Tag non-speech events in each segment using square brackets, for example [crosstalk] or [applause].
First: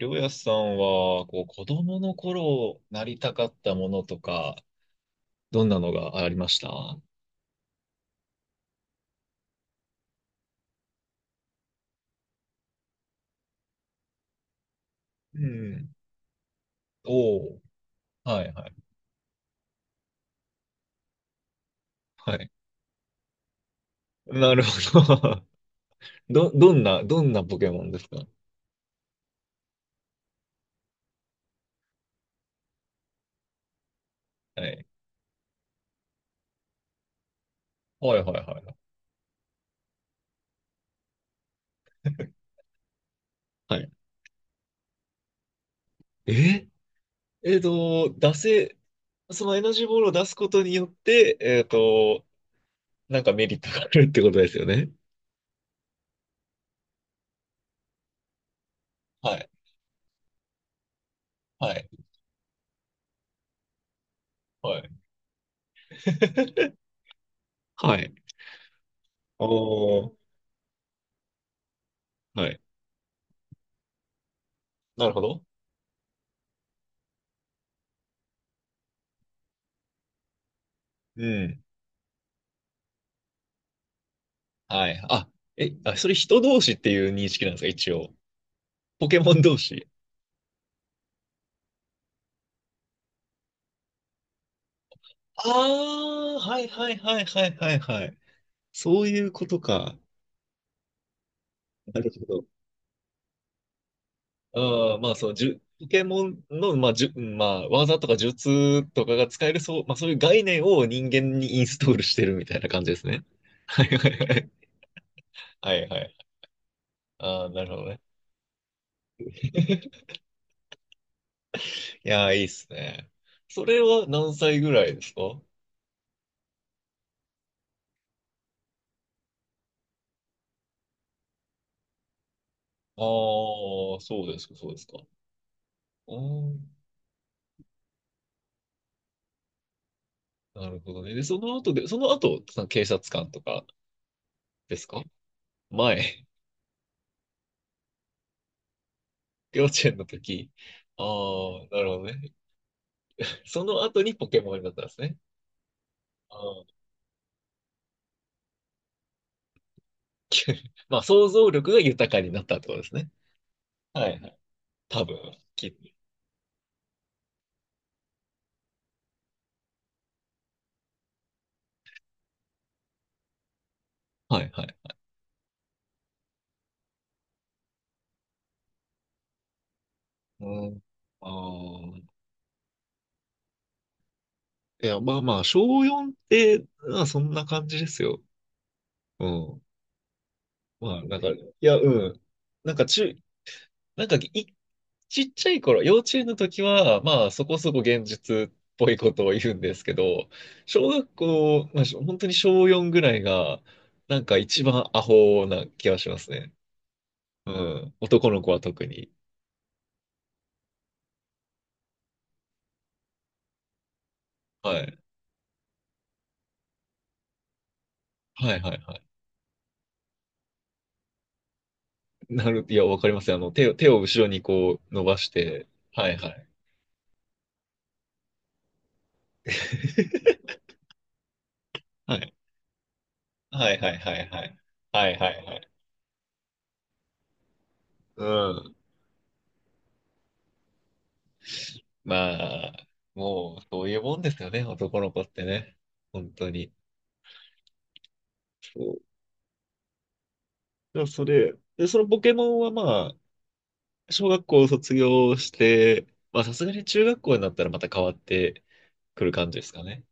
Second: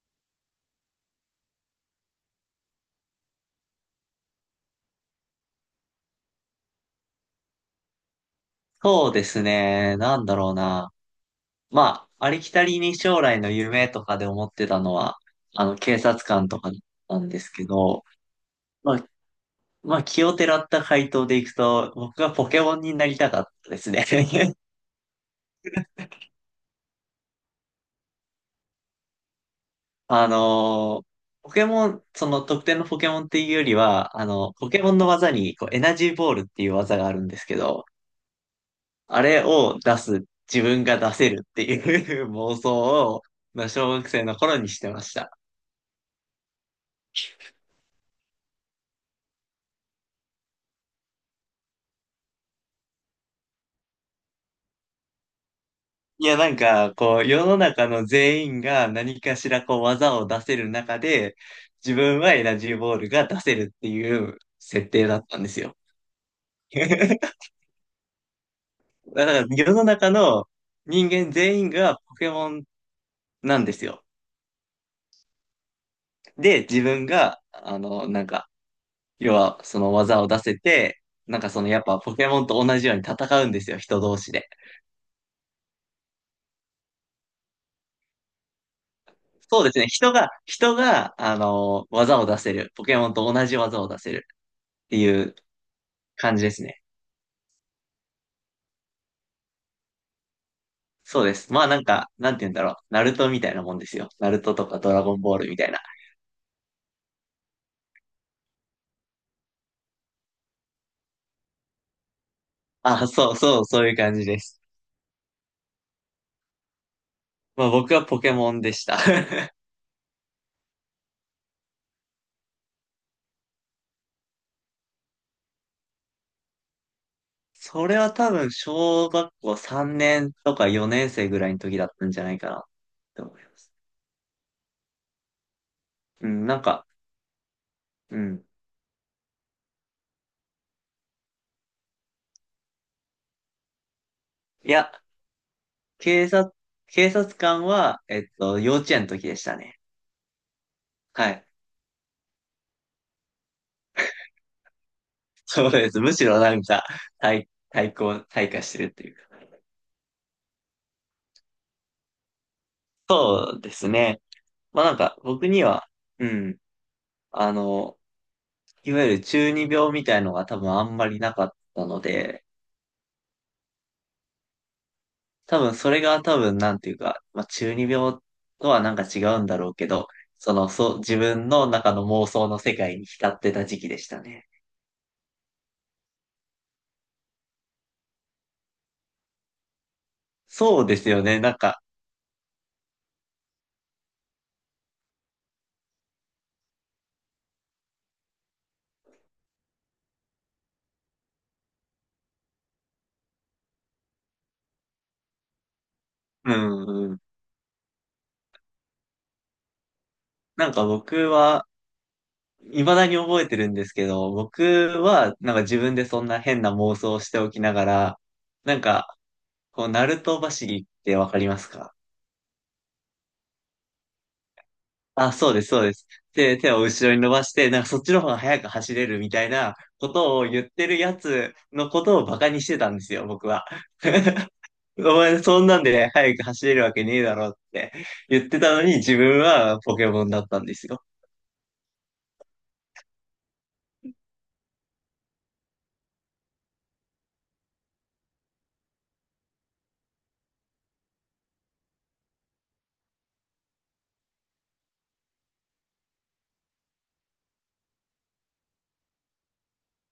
りょうやさんは、こう、子供の頃なりたかったものとか、どんなのがありました？そうですね。なんだろうな。まあ、ありきたりに将来の夢とかで思ってたのは、うん。警察官とかなんおですお、けど、はいはい。まあ、まあ、奇をてらった回答でいくと、僕がはポい。ケモンになりたかったですね。な [laughs] るほど。[laughs] どんな、どんなポケモンですか？あのーポケモン、その特定のポケモンっていうよりは、はポケい。モンの技にこうエナジーボールっていう技があるんですけど、はいはいはいはい。あれを出す、自分が出せるっていう [laughs] 妄想を、まあ、はい。小学生の頃にしてました。ええっと、出せ、そのエナジーボールを出すことによって、なんかメリットがあるってことですよね。いや、なんか、こう、世の中の全員が何はかい。しらこう技を出せる中で、はい。自分はエナジーボールが出せるっていうは設い。定だったんですよ。[laughs] [laughs] だはい。から世のお中ー。の人間全員がポケはモい。ンなんですよ。なるほど。で、自分が、なんか、要はその技を出せて、うなんかそん。のやっぱポケモンと同じように戦うんですよ、人同士で。はい。あ、え、あ、それ人同士っていう認識なんですか、一応。ポケモン同そうです士。ね、人が、技を出せる。ポケモンと同じ技を出せるっていうあ感あ、じではすいね。はいはいはいはいはい。そういうことか。そうです。まあなんなるか、ほなんてど。言うんだろう。ナルトみたいなもんですよ。ナルトとかドああ、ラゴンボールみたいな。ポケモンの、まあ、技とか術とかが使える、そう、まあそういう概念を人間にインストールしてるみたいな感じですあ、ね。そうそう、はそいういうは感いじはでい。す。はいはい。ああ、なまるあほど僕ね。はポケモンでした。[laughs] [laughs] いやー、いいっすね。それは何歳ぐらいですか？それは多分小学校3年とか4年生ぐらいの時だったんじゃないかなっああて思います。ー、そうですか、そうですか。あうん、なー、んか、うん。なるほどね。で、その後で、その後、その警察官とかいですや、か？前、警察、警察官は、幼稚園の時でし [laughs] た幼ね。稚園の時。あはい。あ、なるほどね。その後にポケモンになったんですね。そうです。むしあろなんあ、か、対抗、退化してるっていうか。[laughs] まあ、想像力が豊かになったってことですね。そうですはいね。はい。まあなん多分、か、僕にきっと。は、うん。あの、いわゆる中二病みたいのが多分あんまりなかったので、はいはい。多分それがなんていうか、まあ中二病とはなんか違うんだろうけど、うん。自あ分の中のあ。妄想の世界に浸ってた時期でしたね。いや、まあまあ、小4って、まあ、そんな感じですよ。うん。そうでまあ、すなんよか、いね、なんや、か、うん。なんか中、なんかい、ちっちゃい頃、幼稚園の時は、まあ、そこそこ現実っぽいことを言うんですけど、小学校、まあ、しょ本当に小4ぐらいが、なんか一番アホな気がしますうね。ん、うん、うん。男の子は特に。なんか僕は、未だに覚えてるんですけど、僕はい。はなんか自分でそんな変な妄想をしておきながら、はいはないんはい。か、こう、ナルト走りってわかりますか？なる、いや、わかりますよ。あの、手を、手を後ろにこう伸ばしあ、そうでて、す、そうです。はいはい。で、手を後ろに伸ばして、なんかそっちの方が速く走れるみたいなことを [laughs] 言ってるやつのこはとをい。バカにしてたんですよ、僕は。はいはいはいは [laughs] い。おはいは前いはそんい。なんで速く走れるわけねえだろってう言ってたん。のに自分はポケモンだったんですよ。まあ、もう、そういうもんですよね、男の子ってね。本当に。そう。だからそれ、で、そのポケモンはまあ、小学校を卒業して、まあさすがに中学校になったらまた変わってくる感じですかね。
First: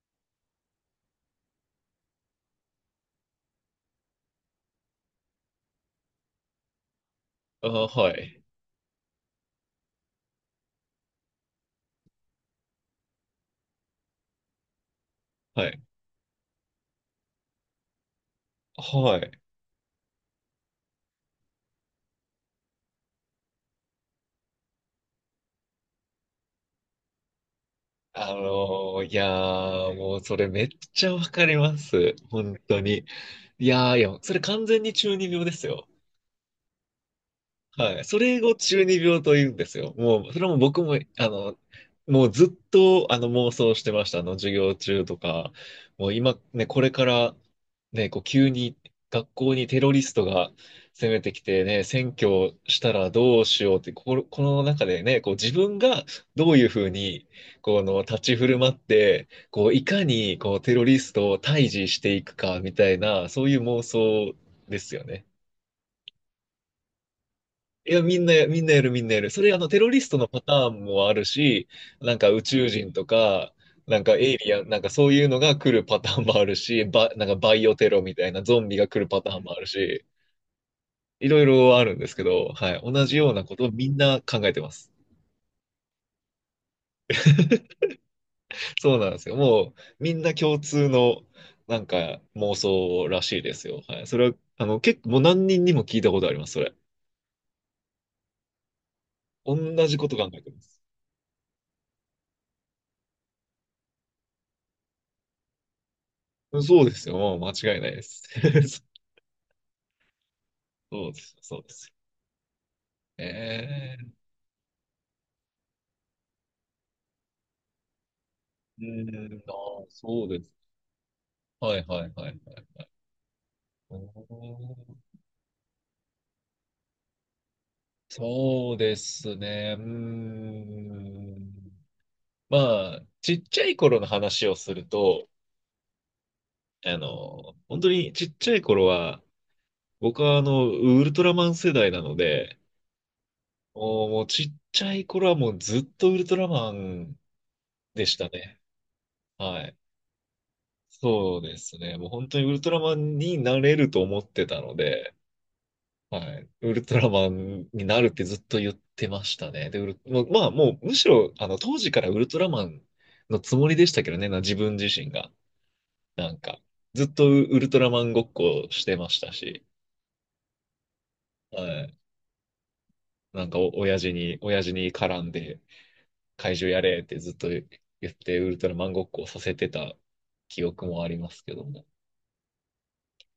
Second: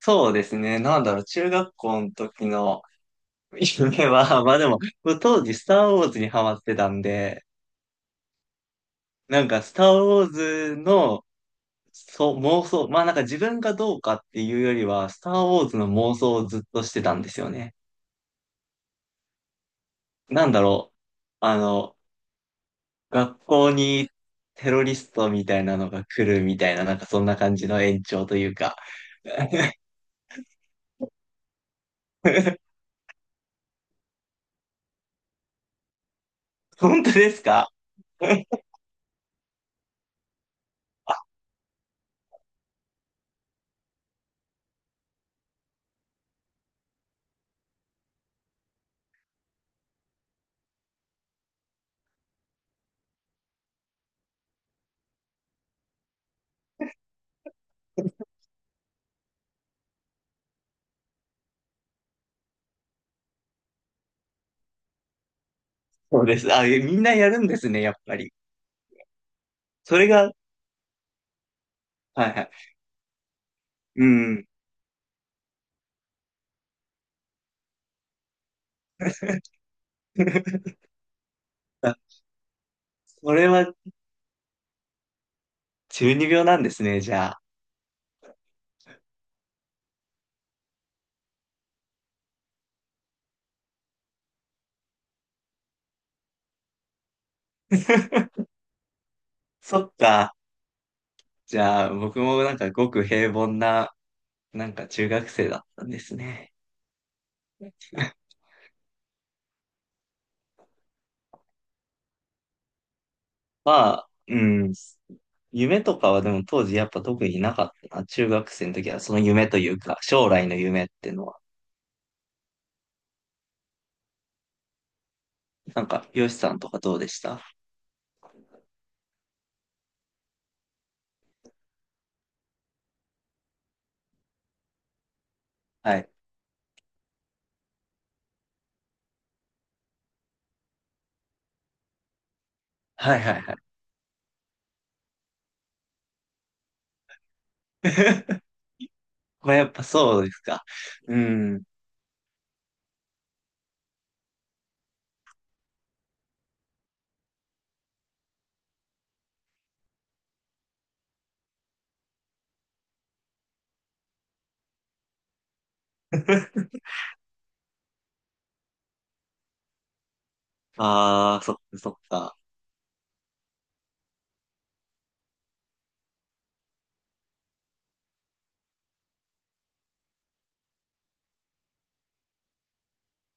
そうですね。なんだろう、中学校の時の夢は、[laughs] まあでも、当時スターウォーズにハマってたんで、あ、はい。なんかスターウォーズのそう、妄想。まあなんか自分がどうかっていうよりは、スターウォーはズい。の妄想をずっとしてたんですよね。はい。なんだろう。あの、学校にテロリストみたいなのが来るみたいな、なんかそんな感じの延長あというか。のー、いやー、もうそれめっちゃわかります。本 [laughs] 当に。いやー、いや、それ完全に中二病ですよ。本当ですか？ はい。それを [laughs] 中二病と言うんですよ。もう、それも僕も、あの、もうずっと、あの、妄想してました。あの、授業中とか。もう今、ね、これから、ね、こう、急に学校にテロリストが攻めてきてね、占拠したらどうしようって、この中でね、こう、自分がどういうふうに、この、立ち振る舞って、こう、いかに、こう、テロリストを退治していくか、みたいな、そういう妄想ですよね。そうです。あ、みんなやるんですね、やいっや、ぱり。みんなやる、みんなやる。それ、あの、テロそリスれトのが、パターンもあるし、なんはかい宇はい。宙人とか、なんうかエイん。リアン、なんかそういうのが来るパターンもあるし、なんかバイオテロみたいなゾンビが来るパターンもあるし、[laughs] いろいろああ、るんですけど、はい。同じよそうなれことをはみんな考えてます。中二病なんですね、じゃあ。そうなんですよ。もう、みんな共通の、なんか妄想らしいですよ。はい。それは、あの、結構、もう何人にも聞いたことあります、それ。[laughs] 同そっじこと考か。えてます。じゃあ、僕もなんかごく平凡な、なんか中学生だったんですね。そうですよ。もう間違いないです。[laughs] [laughs] そうです。そうです。まえあ、え。うん。夢とかはでも当時やっぱ特になかったな。中学生のう時はそのん、夢あというあ、か、そう将で来す。の夢っていうのは。はいはいはいはい。おー。なんか、よしさんとかどうでした？そうですね。うーん。まあ、ちっちゃい頃の話をすると、はい。あの、本当にちっちゃい頃は、僕はあの、ウルトラマン世代なので、はいはいはい。もう、もうちっちゃい頃はもうずっとウルトラマンでした [laughs] ね。まあはやっい。ぱそうですか。うそうでん。すね。もう本当にウルトラマンになれると思ってたので、はい。ウルトラマンになるってずっと言ってましたね。で、ウル、もうまあ、もう、むしろ、あの、当時からウルトラマンのつもりでしたけどね、な、自分自身が。なんか、[laughs] ずっとウルトラマンごっこしてましたし、ああ、そっかはそい。っか。なんかお、親父に、親父に絡んで、怪獣やれってずっと言って、ウルトラマンごっこをさせてた記憶もありますけども。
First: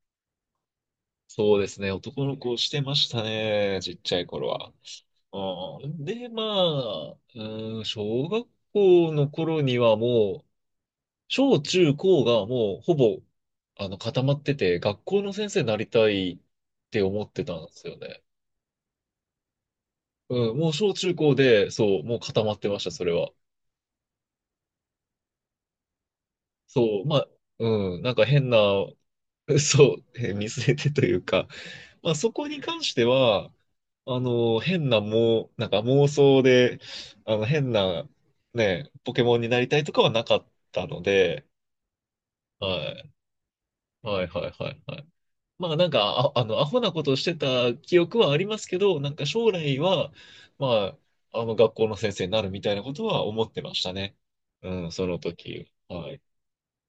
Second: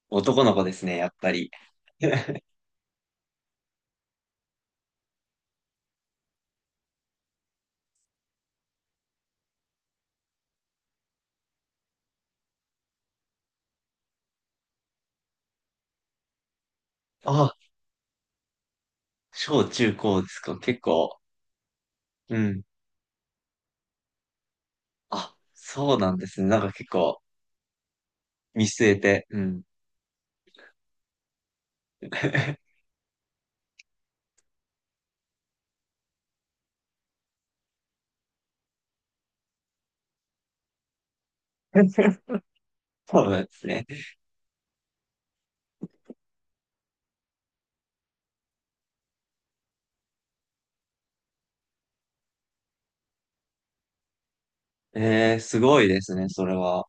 男の子ですね、やっぱり。そうですね、男の [laughs] 子をしてましたね、ちっちゃい頃は。ああ、で、まあ、うん、小学校の頃にはもう、小中高がもうほぼ、あの、固まってて、学校の先生になりたいって思ってあ、たんですよね。小中高ですうん、か。もう結小構、中高で、そう、もうう固まっん。てました、それは。あ、そうなんですね。なんか結そう、ま構あ、うん、なんか変な。 見据えて、う [laughs] ん。そう、見据えてというか、まあそこに [laughs] 関しては、あの、変なもう、なんか妄想で、あの、変な、ね、ポケモンになりたいとかはなかったので、はそうなんですね。い、はい、はい、はい、はい。まあなんか、あの、アホなことしてた記憶はありますけど、なんか将来は、まあ、あの、学校の先生になるみたいなことは思ってましたね。うん、そのえー、す時。ごいではすい。ね、それは。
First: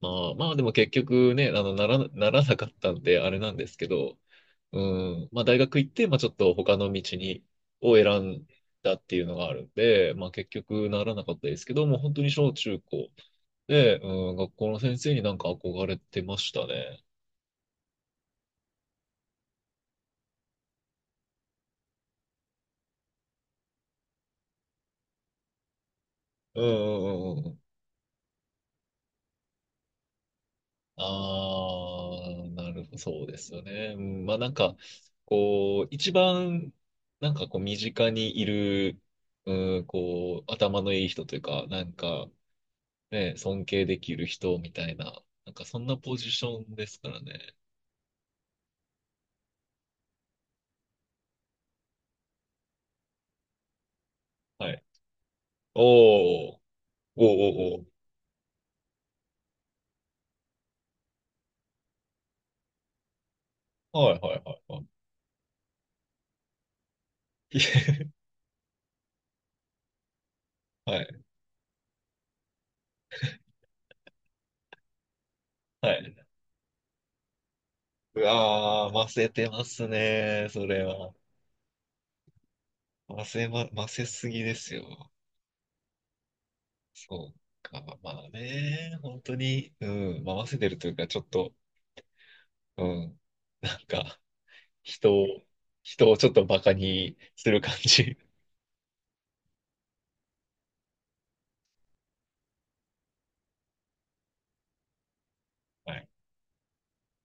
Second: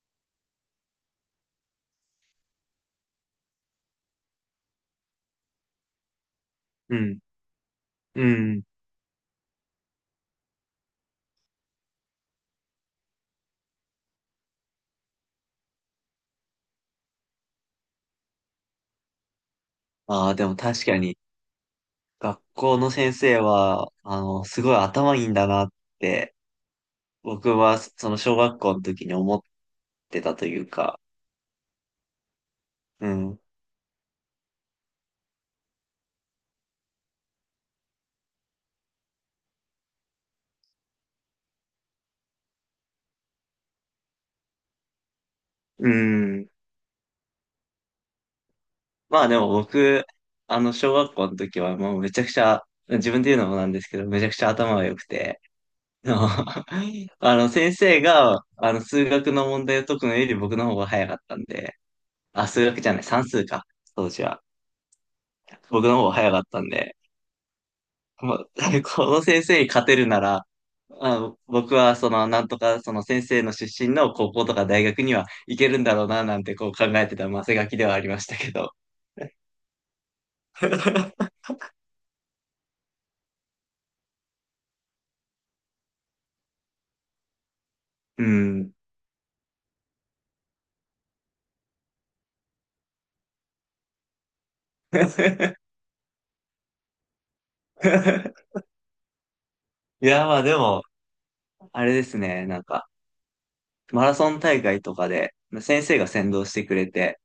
まあ、まあでも結局ね、あの、ならなかったんで、あれなんですけど、うん。まあ、大学行って、まあ、ちょっと他のう道ん、に、を選うんん。だっていうのがあるんで、まあ、結局ならなかったですけど、もう本当に小中高で、うん、学校の先生になんか憧れてましたね。ああ、でも確かに、学校の先生は、すごい頭いいんだなって、うんうんうんう僕ん。は、その小学校の時に思ってたというか、ああ、なるほど、うそうでん。すよね。うん、まあ、なんか、こう、一番、なんかこう、身近にいる、うん、こう、頭のいい人というか、なんか、ね、尊敬できる人みたいな、なんかそんうなポジシん。ョンですからね。まあでも僕、小学校の時はもうめちゃくちゃ、自分で言うのもなんですけど、めちゃくちゃは頭い。が良くて、おあの、ー、[laughs] おあの先ー、おー、生が、数学の問題を解くのより僕の方が早かったんで、あ、数学じゃない、算数か、おー。当はい、時はい、は。はい、はい。僕の方が早かったんで、[laughs] もう、[laughs] この先生に勝てるなら、はい、あ、僕はその、なんとか、その先生の出身の高校とか大学には行けるんはだろうい。な、なんてこう考えてたマせがきではありまうしたけど。わー、ませてますね、それは。[laughs] ませま、ませすぎですよ。そうか、まうあん。ね、本当に、うん、まあ、ませてるというか、ちょっと、うん、なんか、人を、[laughs] 人をちょっとバカにする感じ。いや、まあでも、あれですね、なんか、マラソン大会とかで、先は生がい。先導してくれて、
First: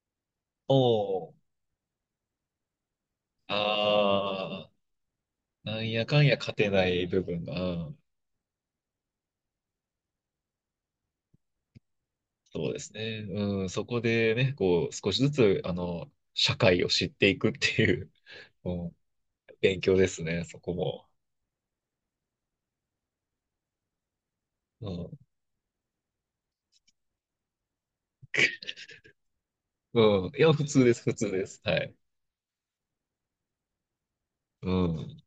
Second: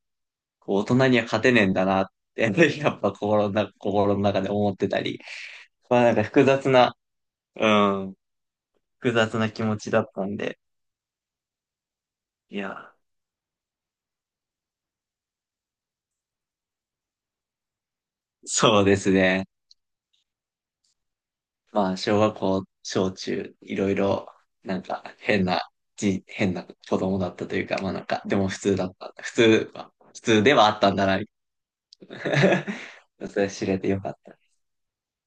こう大人にはお勝てー、ねえんだなって、[laughs] やっぱ心の中であ思ってたり、ー、なんまやあなんかかんや複勝て雑なな、い部分が、ううん。ん、複雑な気持ちだったんで、いそうでや、すね。うん、そこでね、こう、少しずつ、あの、社会を知っていくっていう、[laughs] うそうでん、すね。勉強ですね、そこも。まあ、小学校、小中、いろいろ、なんか、う変な子供だったというか、まあなんか、でも普通だった。普ん、うん、い通や、で普はあっ通たでんす、だ普な、み通です。はい。たいな [laughs] それ知れてよかった。うん。